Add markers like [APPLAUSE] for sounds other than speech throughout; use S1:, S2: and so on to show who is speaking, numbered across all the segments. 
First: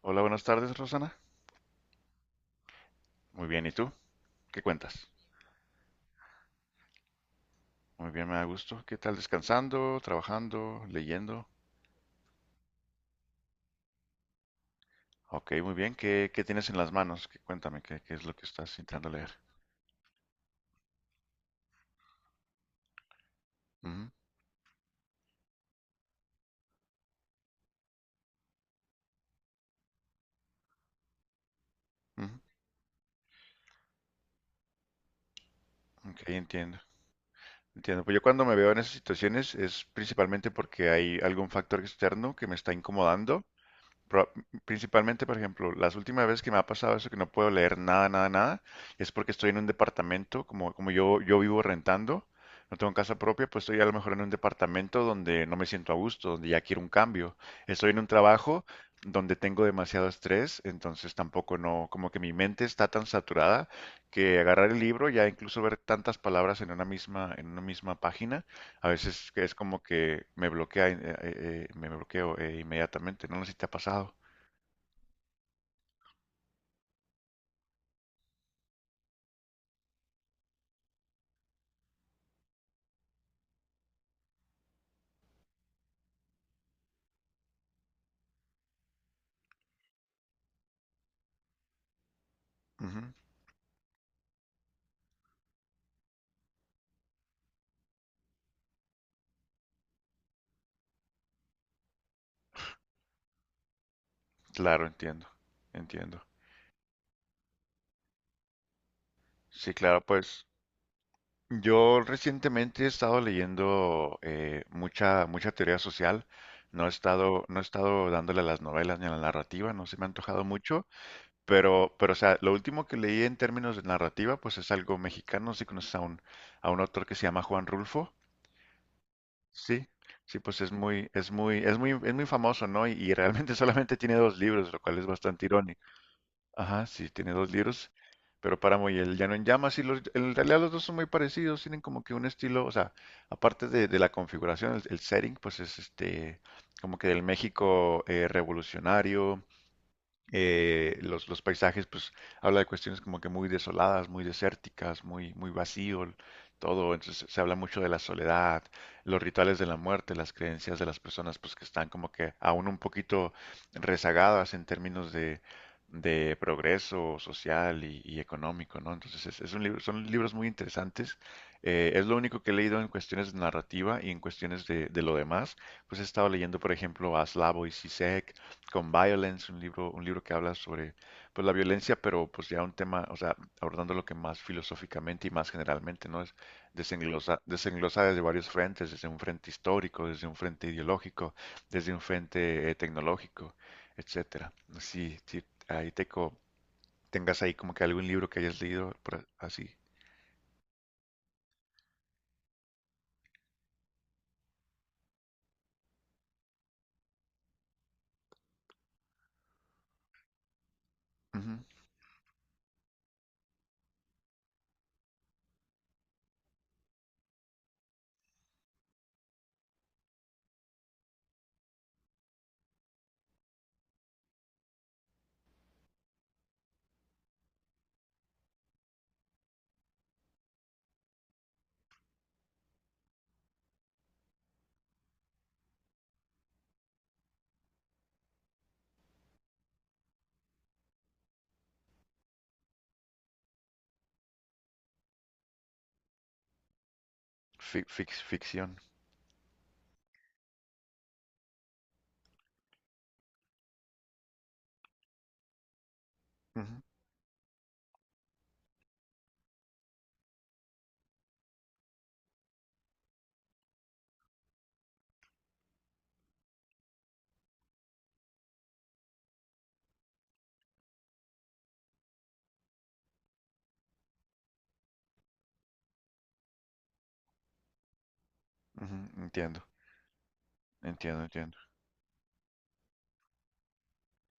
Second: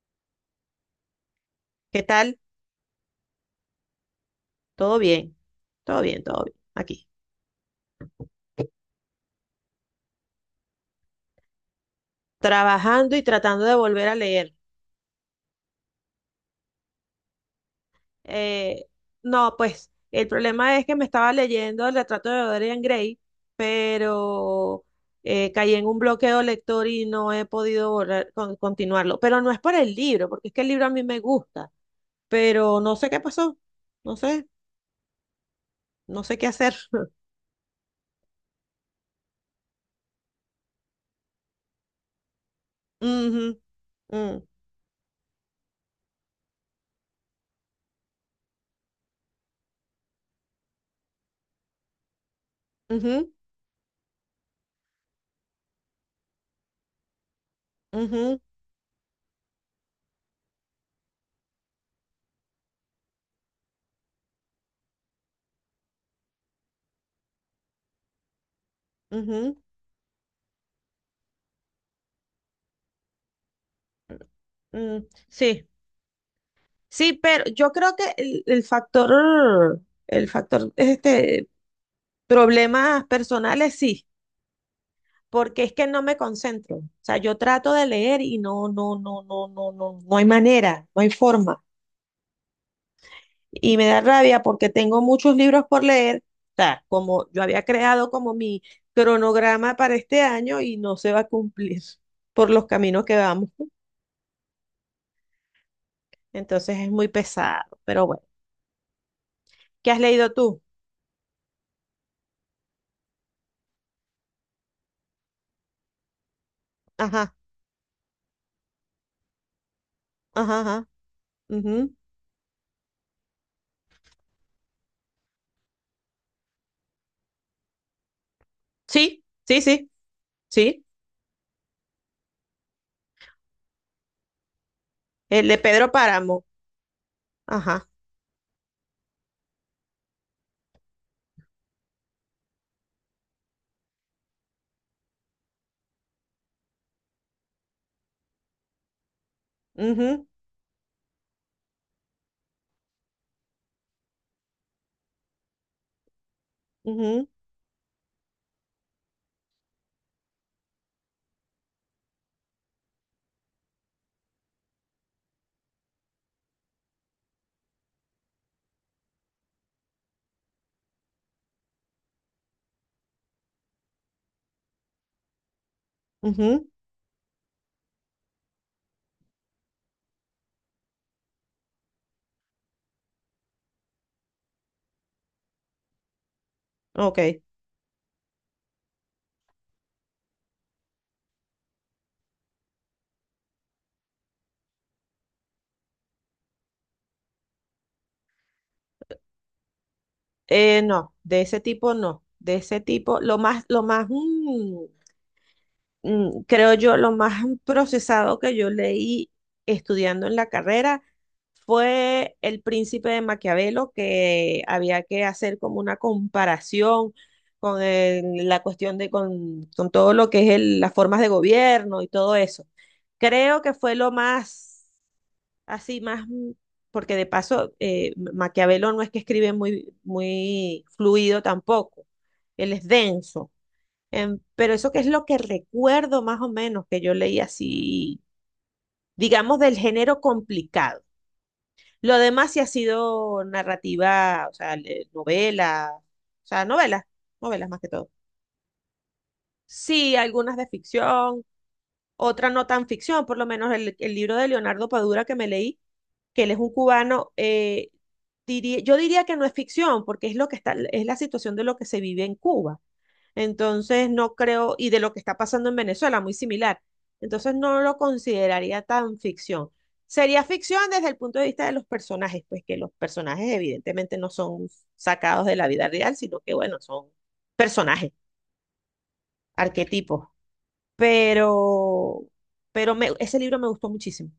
S1: Hola, buenas tardes, Rosana.
S2: ¿Qué tal?
S1: Muy bien, ¿y tú? ¿Qué
S2: Todo
S1: cuentas?
S2: bien, todo bien. Aquí.
S1: Muy bien, me da gusto. ¿Qué tal? ¿Descansando? ¿Trabajando? ¿Leyendo?
S2: Trabajando y tratando de volver a leer.
S1: Ok, muy bien. ¿Qué tienes en las manos? ¿Qué, cuéntame, ¿qué es lo que estás
S2: Eh,
S1: intentando leer?
S2: no, pues el problema es que me estaba leyendo El Retrato de Dorian Gray,
S1: Ujú,
S2: pero caí en un bloqueo lector y no he podido volver continuarlo. Pero no es por el libro, porque es que el libro a mí me gusta,
S1: ujú.
S2: pero no sé qué pasó. No sé,
S1: Ok,
S2: no sé qué hacer.
S1: entiendo. Entiendo. Pues yo cuando me veo en esas situaciones es principalmente porque hay algún factor externo que me está
S2: [LAUGHS]
S1: incomodando.
S2: Ujú,
S1: Pro-
S2: mm,
S1: Principalmente, por ejemplo, las últimas veces que me ha pasado eso, que no puedo leer nada, nada, nada, es porque estoy en un departamento, como, como yo vivo rentando, no tengo casa
S2: ujú,
S1: propia, pues estoy a lo mejor en un departamento donde no me siento a gusto, donde ya quiero un cambio. Estoy en un
S2: ujú,
S1: trabajo donde tengo demasiado estrés, entonces tampoco no, como que mi mente está tan saturada que agarrar el libro, ya incluso ver tantas palabras en una misma página, a veces es
S2: ujú,
S1: como que me bloquea, me bloqueo inmediatamente. No sé si te ha pasado.
S2: Sí. Sí, pero yo creo que el factor, el factor, problemas personales sí, porque es que no me concentro. O sea, yo trato de leer y no hay manera, no hay forma.
S1: Ujú.
S2: Y me da rabia porque tengo muchos libros por leer. O sea, como yo había creado como mi cronograma para este año y no se va a cumplir [LAUGHS] por los caminos que vamos.
S1: Claro, entiendo, entiendo.
S2: Entonces es muy pesado. Pero bueno,
S1: Sí,
S2: ¿qué
S1: claro,
S2: has leído
S1: pues
S2: tú?
S1: yo recientemente he estado leyendo mucha, mucha teoría social. No he
S2: Ajá,
S1: estado, no he estado dándole a las novelas ni a la narrativa, no se me ha antojado
S2: ajá,
S1: mucho,
S2: ajá.
S1: pero, o sea, lo último que leí en términos de narrativa, pues es algo mexicano, si conoces a un autor que se llama Juan Rulfo.
S2: Sí, sí,
S1: Sí,
S2: sí,
S1: sí, pues es
S2: sí.
S1: muy, es muy, es muy, es muy famoso, ¿no? Y realmente [LAUGHS] solamente tiene dos libros, lo cual es bastante
S2: El de
S1: irónico.
S2: Pedro Páramo.
S1: Ajá, sí, tiene dos
S2: Ajá.
S1: libros, pero Páramo y El Llano en Llamas, y los, en realidad los dos son muy parecidos, tienen como que un estilo, o sea, aparte de la configuración, el setting, pues es este, como que del México revolucionario,
S2: Ujú,
S1: los paisajes, pues habla de cuestiones como que muy desoladas, muy desérticas, muy, muy vacío, todo. Entonces
S2: ujú,
S1: se habla mucho de la soledad, los rituales de la muerte, las creencias de las personas pues que están como que aún un poquito rezagadas en términos de progreso social y económico, ¿no? Entonces es un libro, son libros muy interesantes. Es lo único que he leído en cuestiones de narrativa y en cuestiones de lo demás. Pues he estado leyendo,
S2: ujú.
S1: por ejemplo, a Slavoj Zizek, con Violence, un libro que habla sobre pues, la violencia, pero pues ya un tema, o sea, abordando lo que más filosóficamente y más generalmente, ¿no? Es desenglosa,
S2: Ok.
S1: desenglosa desde varios frentes, desde un frente histórico, desde un frente ideológico, desde un frente tecnológico, etcétera. Si, si ahí teco, tengas ahí como que algún libro que hayas leído por así.
S2: No, de ese tipo no. De ese tipo, lo más, creo yo, lo más [LAUGHS] procesado que yo leí estudiando en la carrera
S1: Ujú.
S2: fue El Príncipe de Maquiavelo, que había que hacer como una comparación con la cuestión de, con todo lo que es las formas de gobierno y todo eso. Creo que fue lo más, así más, porque de paso, Maquiavelo no es que escribe muy fluido tampoco, él es denso. Pero eso que es lo que recuerdo más o menos que yo leí así, digamos, del género complicado. Lo demás sí ha sido narrativa, o sea, novela, o sea, novelas, novelas más que todo.
S1: Ficción.
S2: Sí, algunas de ficción, otras no tan ficción, por lo menos el libro de Leonardo Padura que me leí, que él es un
S1: Ujú,
S2: cubano, yo diría que no es ficción, porque es lo que está, es la situación de lo que se vive en Cuba. Entonces, no creo, y de lo que está pasando en Venezuela, muy similar. Entonces, no lo consideraría tan ficción. Sería ficción desde el punto de vista de los personajes, pues que los personajes evidentemente no son sacados de la vida real, sino que, bueno, son personajes,
S1: ujú, entiendo,
S2: arquetipos.
S1: entiendo, entiendo.
S2: Pero, Ese libro me gustó muchísimo.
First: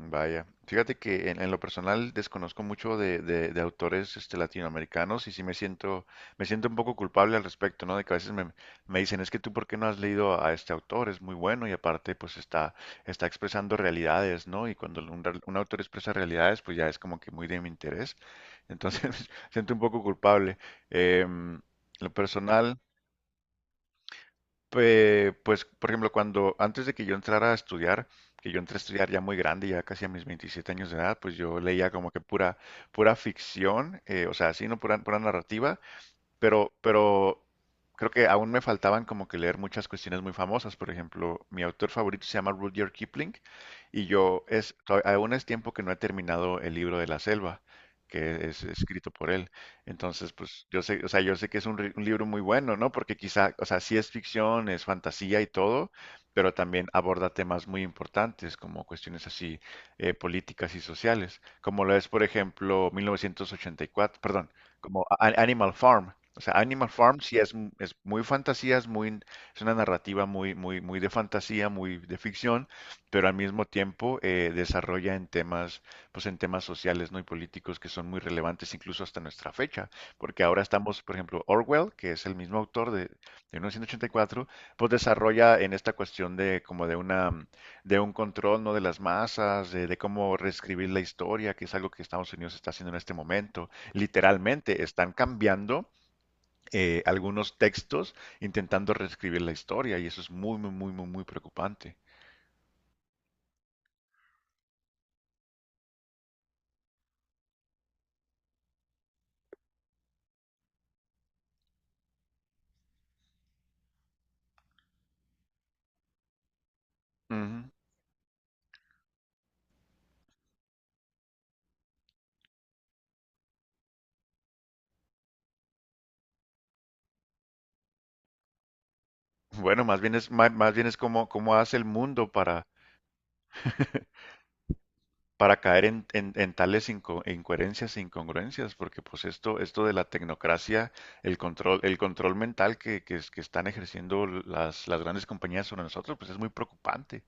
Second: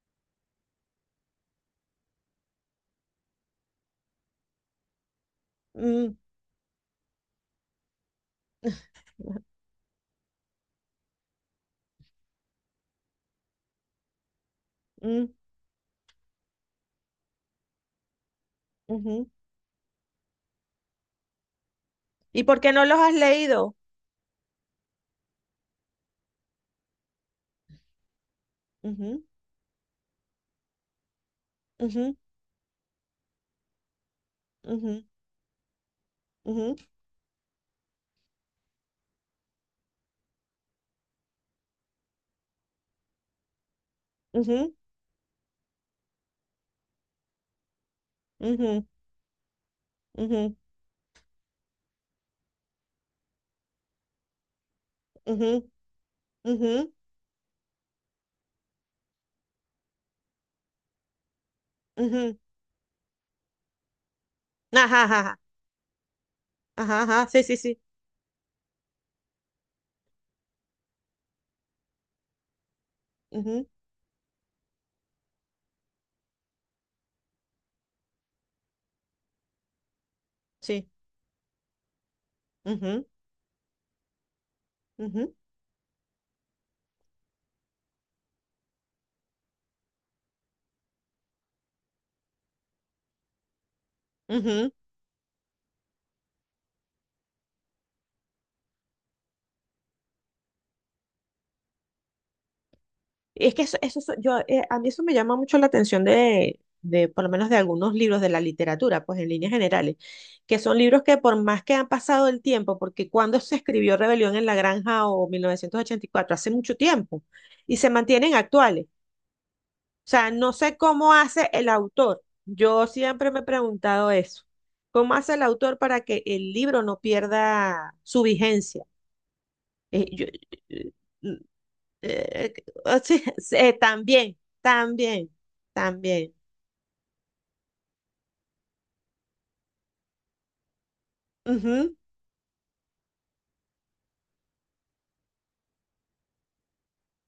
S1: Vaya, fíjate que en lo personal desconozco mucho de, de autores este, latinoamericanos y sí
S2: Mm,
S1: me siento un poco culpable al respecto, ¿no? De que a veces me, me dicen, es que
S2: [LAUGHS]
S1: tú, ¿por qué no has leído a este autor? Es muy bueno y aparte, pues está, está expresando realidades, ¿no? Y cuando un,
S2: mm,
S1: un autor expresa realidades, pues ya es como que muy de mi interés. Entonces, [LAUGHS]
S2: ujú.
S1: me siento un poco culpable. Em, lo
S2: ¿Y por qué
S1: personal.
S2: no los has leído?
S1: Pues, por ejemplo, cuando antes de que yo entrara a estudiar, que yo entré a estudiar ya
S2: Ujú,
S1: muy grande, ya casi a mis 27 años de edad, pues yo leía como
S2: ujú,
S1: que pura, pura ficción, o sea, así, no pura,
S2: ujú,
S1: pura narrativa,
S2: ujú,
S1: pero creo que aún me faltaban como que leer muchas cuestiones muy famosas. Por ejemplo, mi autor favorito se llama Rudyard Kipling y yo es, aún es tiempo que no he terminado el libro de la selva, que es
S2: ujú,
S1: escrito por él. Entonces,
S2: ujú,
S1: pues yo sé, o sea, yo sé que es un, un libro muy bueno, ¿no? Porque quizá, o sea, sí es ficción, es fantasía
S2: ujú,
S1: y
S2: ujú,
S1: todo, pero también
S2: ujú.
S1: aborda temas muy importantes como cuestiones así políticas y sociales, como lo es, por
S2: Ujú.
S1: ejemplo, 1984, perdón,
S2: Ajá,
S1: como
S2: ajá, ajá,
S1: Animal Farm. O sea, Animal
S2: ajá,
S1: Farm
S2: ajá,
S1: sí
S2: sí,
S1: es,
S2: sí,
S1: es muy fantasía, es muy, es una narrativa muy, muy, muy de fantasía, muy de ficción, pero al mismo
S2: ujú,
S1: tiempo desarrolla en temas, pues en temas sociales, ¿no? y políticos que son muy relevantes incluso hasta nuestra fecha, porque ahora
S2: sí,
S1: estamos, por ejemplo, Orwell, que es el mismo autor
S2: ujú,
S1: de 1984, pues
S2: ujú,
S1: desarrolla en esta cuestión de como de una de un control, ¿no? de las masas, de cómo reescribir la historia, que es algo que Estados Unidos está haciendo en este momento
S2: ujú.
S1: literalmente están cambiando algunos textos intentando reescribir la historia y eso es muy, muy, muy, muy, muy preocupante.
S2: Y es que yo, a mí eso me llama mucho la atención de, por lo menos de algunos libros de la literatura, pues en líneas generales, que son libros que por más que han pasado el tiempo, porque cuando se escribió Rebelión en la Granja o 1984 hace mucho tiempo,
S1: Ujú.
S2: y se mantienen actuales. O sea, no sé cómo hace el autor. Yo siempre me he preguntado eso. ¿Cómo hace el autor para que el libro no pierda su vigencia?
S1: Bueno, más
S2: Eh,
S1: bien
S2: yo-
S1: es, más, más bien
S2: eh,
S1: es como,
S2: mm,
S1: cómo hace el mundo
S2: eh, o sea, [LAUGHS] eh, también, también,
S1: para caer en,
S2: también.
S1: en tales e incoherencias e incongruencias, porque pues esto de la tecnocracia, el
S2: Ujú,
S1: control mental que, que están ejerciendo las grandes compañías sobre nosotros, pues es muy preocupante.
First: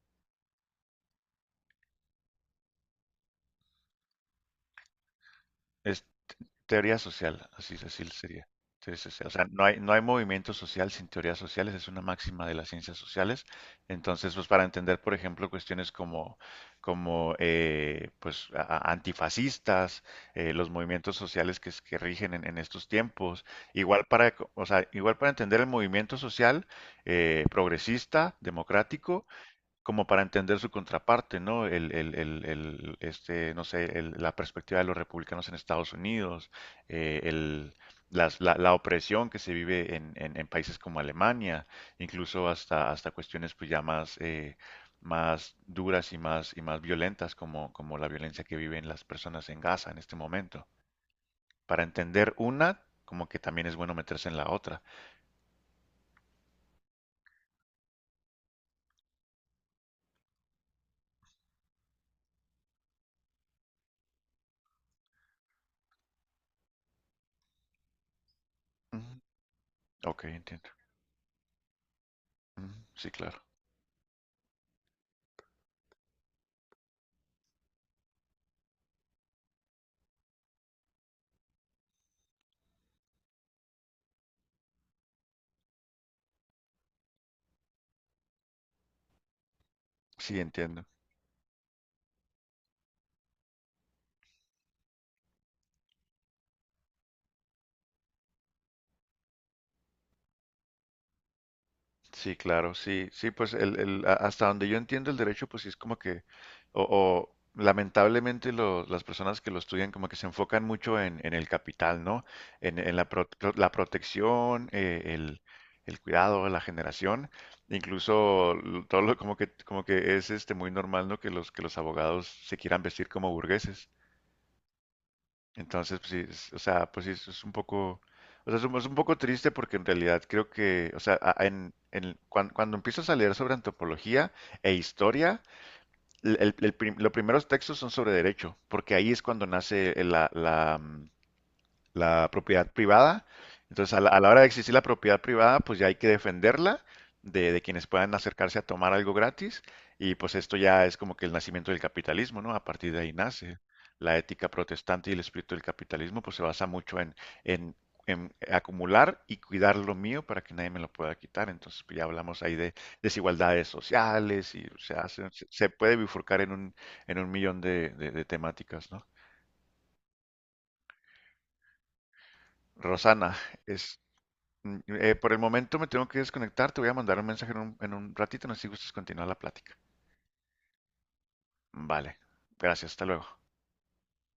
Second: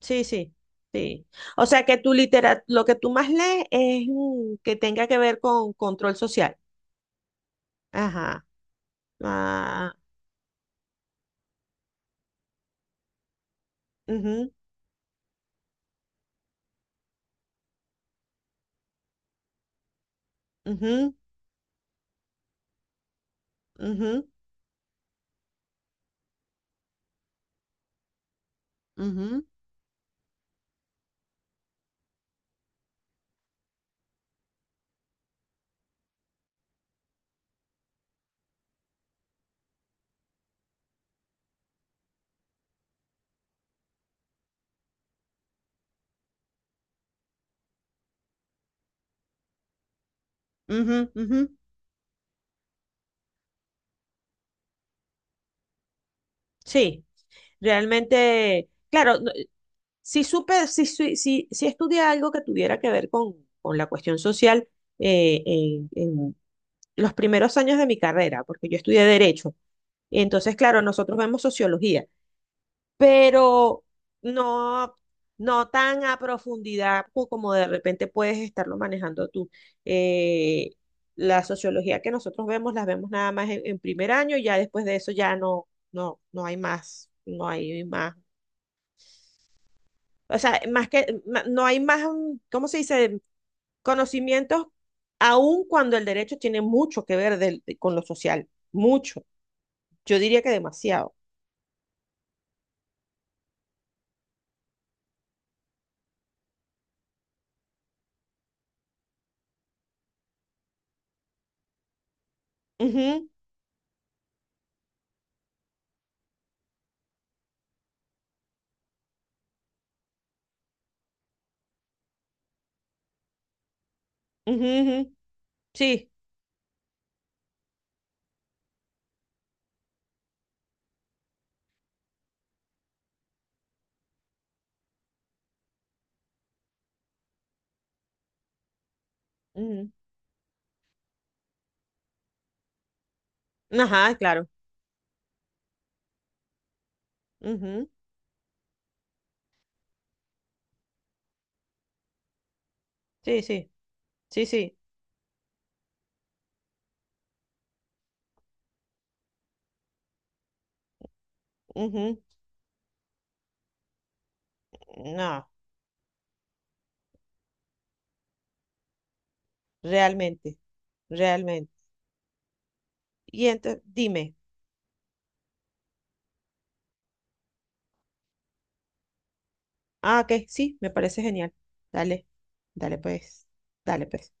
S2: sí, sí, sí. O sea, que tu litera, lo que tú más lees es que tenga que ver con control social.
S1: Teoría social, así, así
S2: Ajá.
S1: sería. Teoría social. O sea, no hay, no
S2: Ah,
S1: hay movimiento social sin teorías sociales, es una máxima de las ciencias sociales. Entonces, pues
S2: ujú,
S1: para entender, por ejemplo, cuestiones como, como pues, antifascistas, los
S2: ujú,
S1: movimientos sociales que, que rigen en estos tiempos, igual
S2: ujú,
S1: para, o sea, igual para entender el movimiento social progresista, democrático,
S2: ujú,
S1: como para entender su contraparte, ¿no? El, este, no sé, la perspectiva de los republicanos en Estados Unidos, eh, el- la opresión que se vive en, en países como Alemania, incluso hasta, hasta cuestiones pues ya más, más duras y más violentas como, como la violencia que viven las personas en Gaza en este momento.
S2: ujú, ujú.
S1: Para entender una, como que también es bueno meterse en la otra.
S2: Sí. Realmente, claro, si supe, si estudié algo que tuviera que ver con la cuestión social en los primeros años de mi carrera, porque yo estudié
S1: Ujú.
S2: Derecho.
S1: Ok,
S2: Entonces,
S1: entiendo.
S2: claro, nosotros vemos sociología,
S1: Ujú, sí, claro.
S2: pero no, no tan a profundidad como de repente puedes estarlo manejando tú. Eh, la sociología que nosotros vemos, las vemos nada más en primer año, y ya después de eso ya no, no hay más, no hay más.
S1: Sí,
S2: O sea,
S1: entiendo.
S2: no hay más, ¿cómo se dice? Conocimientos, aun cuando el derecho tiene mucho que ver con lo social, mucho. Yo diría que demasiado.
S1: Sí, claro, sí, sí, pues el, hasta donde yo entiendo el derecho, pues sí es como que, o, o lamentablemente las personas que lo estudian como que se enfocan mucho en el capital, ¿no? En la, la protección, el cuidado, la generación, incluso todo lo, como que es este muy normal, ¿no? Que los abogados se quieran vestir como burgueses.
S2: Ujú, ujú, ujú,
S1: Entonces,
S2: sí.
S1: pues sí, o sea, pues sí, es un poco, o sea, es un poco triste porque en realidad creo que, o sea, en, cuando empiezas a leer sobre antropología e historia, los primeros textos son sobre derecho, porque ahí es cuando
S2: Ujú.
S1: nace la, la, la propiedad privada. Entonces,
S2: Ajá,
S1: a la hora de
S2: claro.
S1: existir la propiedad privada, pues ya hay que defenderla de quienes
S2: Ujú,
S1: puedan acercarse a tomar algo gratis. Y pues esto ya es como que el nacimiento del capitalismo, ¿no? A partir de ahí
S2: sí,
S1: nace.
S2: sí,
S1: La
S2: sí,
S1: ética
S2: sí.
S1: protestante y el espíritu del capitalismo, pues se basa mucho en, en acumular y cuidar lo mío para que nadie me lo pueda quitar. Entonces, pues ya
S2: Ujú.
S1: hablamos ahí de desigualdades sociales y o sea, se,
S2: No,
S1: se puede bifurcar en un millón de, de temáticas, ¿no?
S2: realmente, realmente.
S1: Rosana,
S2: Y entonces, dime.
S1: Por el momento me tengo que desconectar, te voy a mandar un mensaje en un ratito, no sé si gustas continuar la plática.
S2: Ah, ok, sí, me parece genial.
S1: Vale,
S2: Dale,
S1: gracias,
S2: dale
S1: hasta luego.
S2: pues, dale pues.